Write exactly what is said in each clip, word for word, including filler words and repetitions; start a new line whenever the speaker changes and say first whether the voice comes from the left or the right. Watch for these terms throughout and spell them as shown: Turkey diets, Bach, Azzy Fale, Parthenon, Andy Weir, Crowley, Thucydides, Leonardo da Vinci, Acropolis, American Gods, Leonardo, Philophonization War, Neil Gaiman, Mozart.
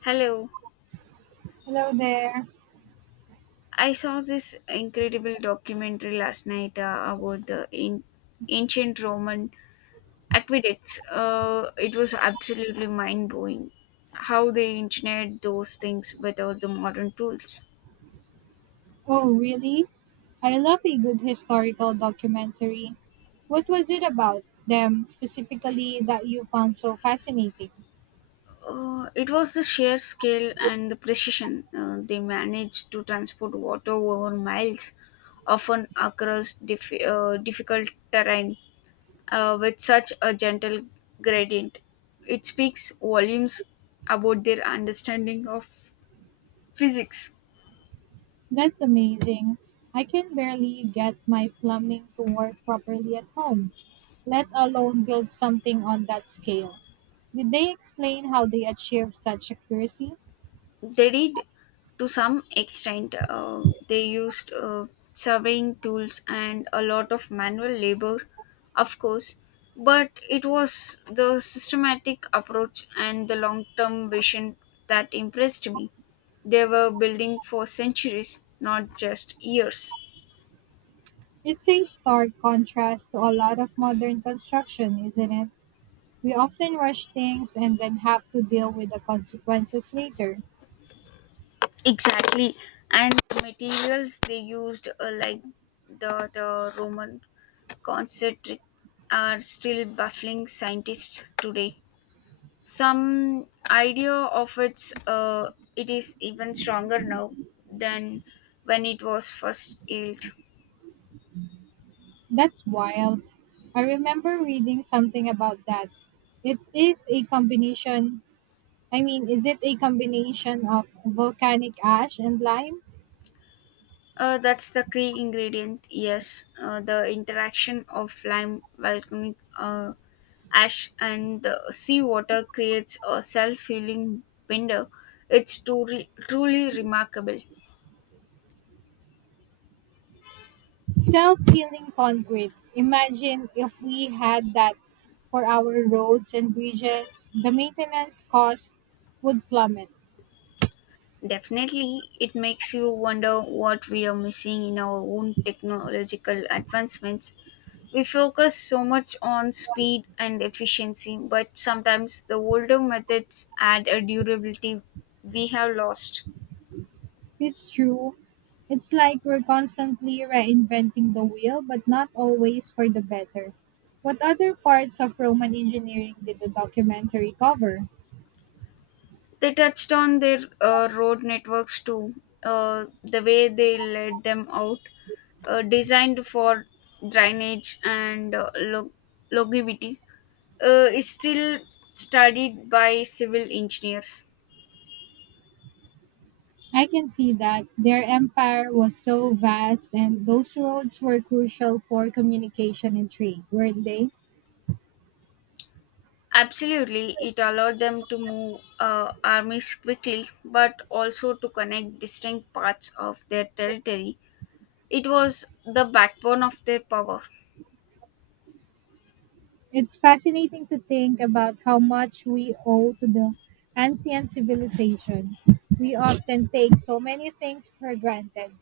left: Hello.
right: Hello there.
left: I saw this incredible documentary last night uh, about the an- ancient Roman aqueducts. Uh, it was absolutely mind blowing how they engineered those things without the modern tools.
right: Oh, really? I love a good historical documentary. What was it about them specifically that you found so fascinating?
left: Uh, it was the sheer scale and the precision, uh, they managed to transport water over miles, often across dif- uh, difficult terrain, uh, with such a gentle gradient. It speaks volumes about their understanding of physics.
right: That's amazing. I can barely get my plumbing to work properly at home, let alone build something on that scale. Did they explain how they achieved such accuracy?
left: They did, to some extent. Uh, they used uh, surveying tools and a lot of manual labor, of course, but it was the systematic approach and the long term vision that impressed me. They were building for centuries, not just years.
right: It's a stark contrast to a lot of modern construction, isn't it? We often rush things and then have to deal with the consequences later.
left: Exactly, and the materials they used, uh, like the, the Roman concentric, are still baffling scientists today. Some idea of its uh, it is even stronger now than when it was first yield.
right: That's wild. I remember reading something about that. It is a combination, I mean, is it a combination of volcanic ash and lime?
left: Uh, that's the key ingredient, yes. Uh, the interaction of lime, volcanic uh, ash, and uh, seawater creates a self healing binder. It's truly, truly remarkable.
right: Self healing concrete. Imagine if we had that for our roads and bridges, the maintenance cost would plummet.
left: Definitely, it makes you wonder what we are missing in our own technological advancements. We focus so much on speed and efficiency, but sometimes the older methods add a durability we have lost.
right: It's true. It's like we're constantly reinventing the wheel, but not always for the better. What other parts of Roman engineering did the documentary cover?
left: They touched on their uh, road networks too, uh, the way they laid them out, uh, designed for drainage and uh, log- longevity, uh, is still studied by civil engineers.
right: I can see that their empire was so vast, and those roads were crucial for communication and trade, weren't they?
left: Absolutely, it allowed them to move uh, armies quickly, but also to connect distinct parts of their territory. It was the backbone of their power.
right: It's fascinating to think about how much we owe to the ancient civilization. We often take so many things for granted.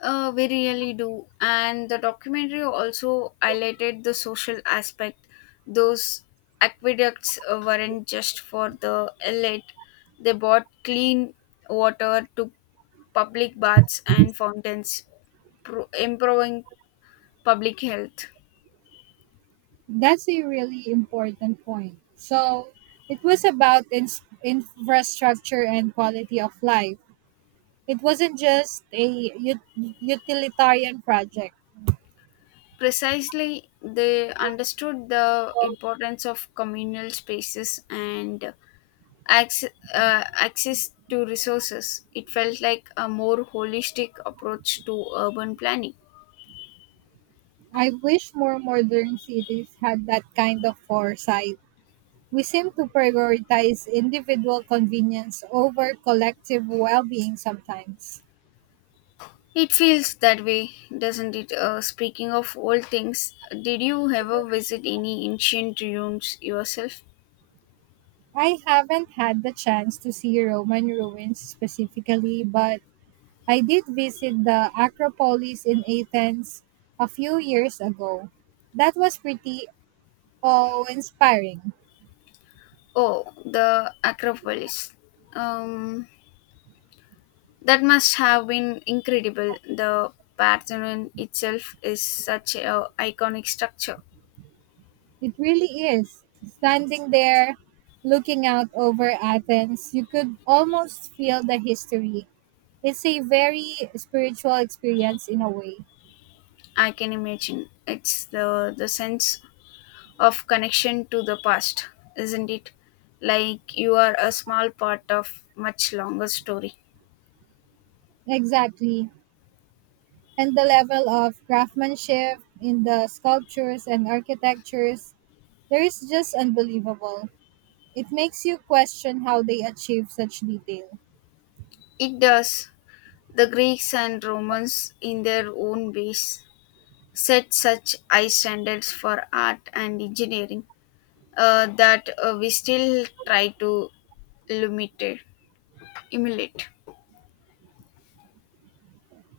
left: Uh, we really do. And the documentary also highlighted the social aspect. Those aqueducts uh, weren't just for the elite, they brought clean water to public baths and fountains, pro- improving public health.
right: That's a really important point. So it was about ins- infrastructure and quality of life. It wasn't just a ut- utilitarian project.
left: Precisely, they understood the importance of communal spaces and access, uh, access to resources. It felt like a more holistic approach to urban planning.
right: I wish more modern cities had that kind of foresight. We seem to prioritize individual convenience over collective well being sometimes.
left: It feels that way, doesn't it? Uh, speaking of old things, did you ever visit any ancient ruins yourself?
right: I haven't had the chance to see Roman ruins specifically, but I did visit the Acropolis in Athens a few years ago. That was pretty awe inspiring.
left: Oh, the Acropolis. Um, that must have been incredible. The Parthenon itself is such a iconic structure.
right: It really is. Standing there, looking out over Athens, you could almost feel the history. It's a very spiritual experience in a way.
left: I can imagine. It's the the sense of connection to the past, isn't it? Like you are a small part of much longer story.
right: Exactly. And the level of craftsmanship in the sculptures and architectures there is just unbelievable. It makes you question how they achieve such detail.
left: It does. The Greeks and Romans, in their own ways, set such high standards for art and engineering uh, that uh, we still try to imitate. Emulate.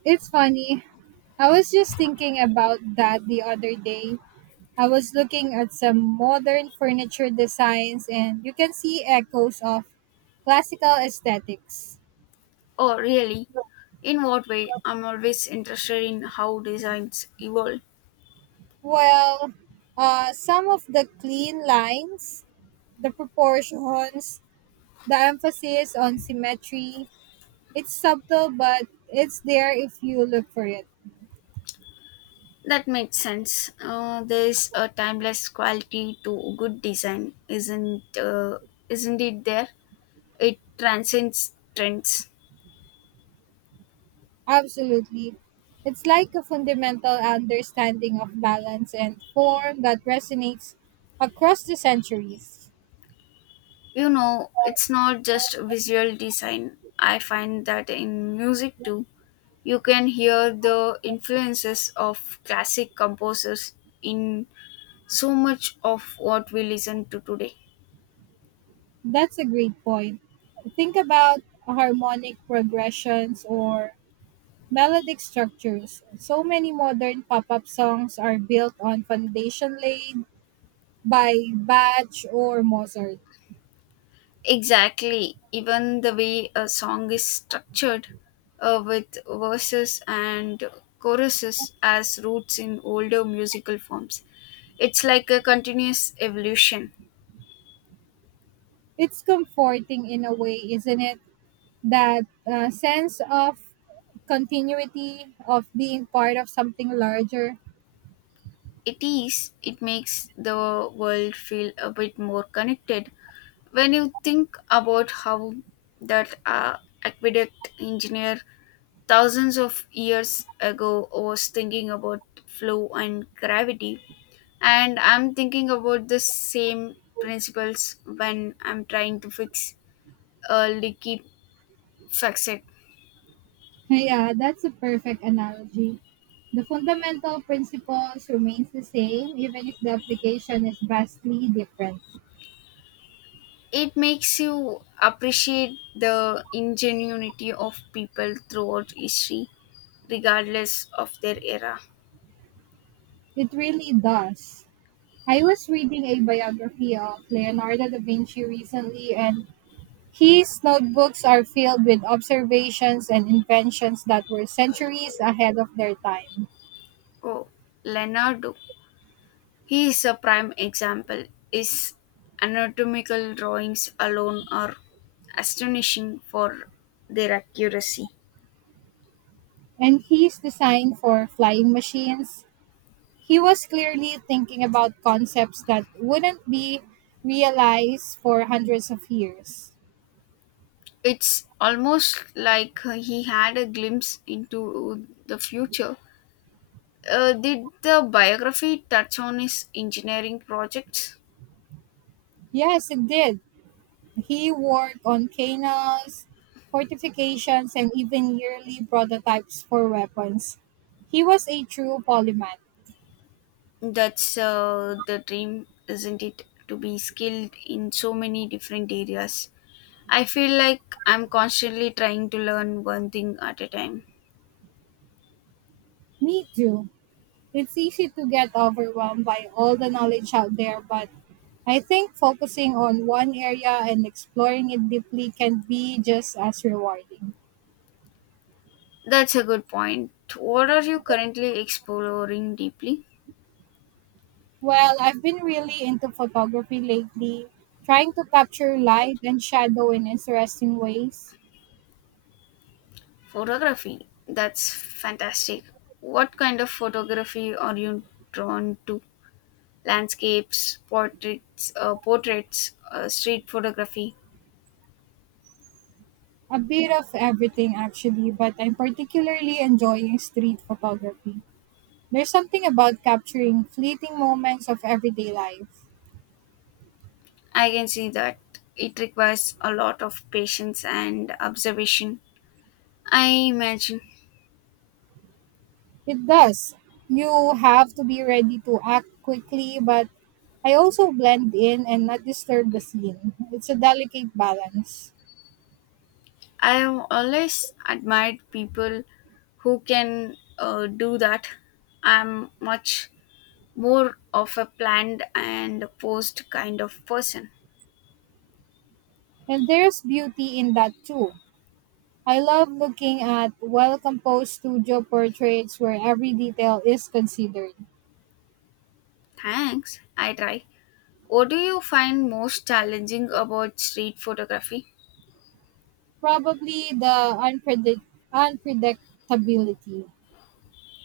right: It's funny. I was just thinking about that the other day. I was looking at some modern furniture designs and you can see echoes of classical aesthetics.
left: Oh, really? In what way? I'm always interested in how designs evolve.
right: Well, uh, some of the clean lines, the proportions, the emphasis on symmetry, it's subtle but it's there if you look for it.
left: That makes sense. Uh, there's a timeless quality to good design, isn't uh, isn't it? There, it transcends trends.
right: Absolutely. It's like a fundamental understanding of balance and form that resonates across the centuries.
left: You know, it's not just visual design. I find that in music too, you can hear the influences of classic composers in so much of what we listen to today.
right: That's a great point. Think about harmonic progressions or melodic structures. So many modern pop up songs are built on foundation laid by Bach or Mozart.
left: Exactly. Even the way a song is structured, uh, with verses and choruses as roots in older musical forms, it's like a continuous evolution.
right: It's comforting in a way, isn't it? That uh, sense of continuity of being part of something larger.
left: It is, it makes the world feel a bit more connected. When you think about how that uh, aqueduct engineer thousands of years ago was thinking about flow and gravity, and I'm thinking about the same principles when I'm trying to fix a leaky faucet.
right: Yeah, that's a perfect analogy. The fundamental principles remains the same even if the application is vastly different.
left: It makes you appreciate the ingenuity of people throughout history, regardless of their era.
right: It really does. I was reading a biography of Leonardo da Vinci recently and his notebooks are filled with observations and inventions that were centuries ahead of their time.
left: Oh, Leonardo. He is a prime example. His anatomical drawings alone are astonishing for their accuracy.
right: And his design for flying machines. He was clearly thinking about concepts that wouldn't be realized for hundreds of years.
left: It's almost like uh, he had a glimpse into the future. Uh, did the biography touch on his engineering projects?
right: Yes, it did. He worked on canals, fortifications, and even yearly prototypes for weapons. He was a true polymath.
left: That's uh, the dream, isn't it? To be skilled in so many different areas. I feel like I'm constantly trying to learn one thing at a time.
right: Me too. It's easy to get overwhelmed by all the knowledge out there, but I think focusing on one area and exploring it deeply can be just as rewarding.
left: That's a good point. What are you currently exploring deeply?
right: Well, I've been really into photography lately, trying to capture light and shadow in interesting ways.
left: Photography. That's fantastic. What kind of photography are you drawn to? Landscapes, portraits, uh, portraits, uh, street photography.
right: A bit of everything, actually, but I'm particularly enjoying street photography. There's something about capturing fleeting moments of everyday life.
left: I can see that it requires a lot of patience and observation. I imagine.
right: It does. You have to be ready to act quickly, but I also blend in and not disturb the scene. It's a delicate balance.
left: I have always admired people who can uh, do that. I'm much more of a planned and posed kind of person.
right: And there's beauty in that too. I love looking at well composed studio portraits where every detail is considered.
left: Thanks. I try. What do you find most challenging about street photography?
right: Probably the unpredict- unpredictability.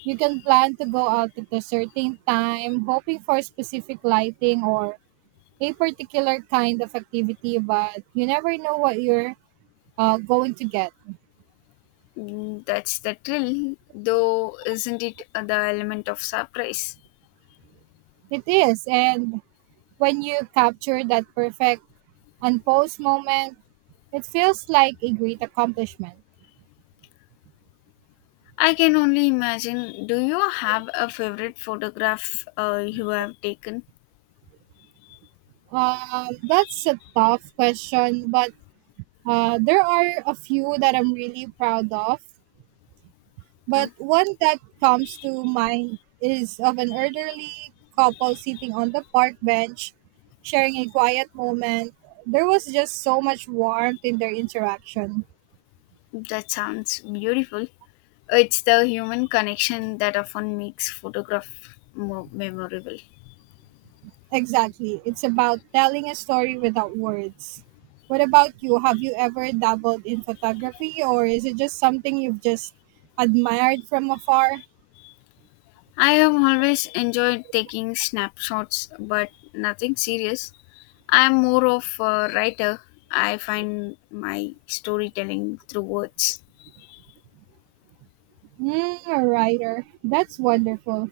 right: You can plan to go out at a certain time, hoping for specific lighting or a particular kind of activity, but you never know what you're uh, going to get.
left: Mm, that's the thrill, though, isn't it, the element of surprise?
right: It is, and when you capture that perfect unposed moment, it feels like a great accomplishment.
left: I can only imagine. Do you have a favorite photograph uh, you have taken?
right: Um, that's a tough question, but uh, there are a few that I'm really proud of. But
left: Mm,
right: one that comes to mind is of an elderly couple sitting on the park bench, sharing a quiet moment. There was just so much warmth in their interaction.
left: that sounds beautiful. It's the human connection that often makes photograph more memorable.
right: Exactly. It's about telling a story without words. What about you? Have you ever dabbled in photography, or is it just something you've just admired from afar?
left: I have always enjoyed taking snapshots, but nothing serious. I'm more of a writer. I find my storytelling through words.
right: Mm, a writer. That's wonderful.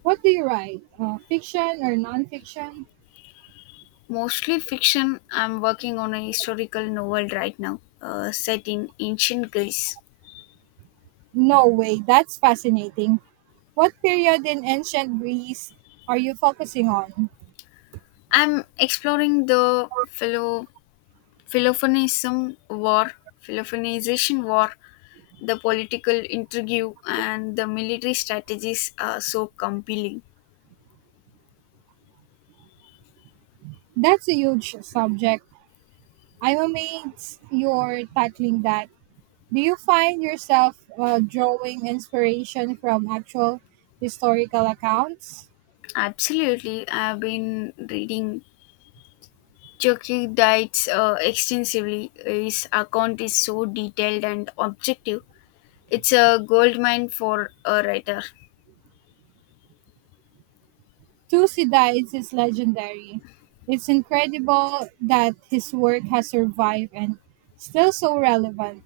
right: What do you write? Uh, fiction or nonfiction?
left: Mostly fiction. I'm working on a historical novel right now, uh, set in ancient Greece.
right: No way. That's fascinating. What period in ancient Greece are you focusing on?
left: I'm exploring the philo- Philophonism War, Philophonization War, the political intrigue, and the military strategies are so compelling.
right: That's a huge subject. I'm amazed you're tackling that. Do you find yourself uh, drawing inspiration from actual historical accounts?
left: Absolutely, I've been reading Turkey diets uh, extensively. His account is so detailed and objective. It's a goldmine for a writer.
right: Thucydides is legendary. It's incredible that his work has survived and still so relevant.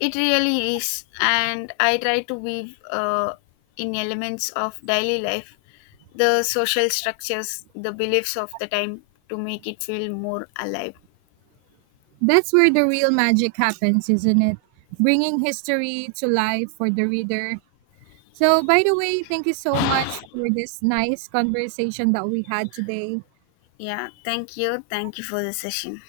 left: It really is, and I try to weave uh, in elements of daily life, the social structures, the beliefs of the time to make it feel more alive.
right: That's where the real magic happens, isn't it? Bringing history to life for the reader. So, by the way, thank you so much for this nice conversation that we had today.
left: Yeah, thank you. Thank you for the session.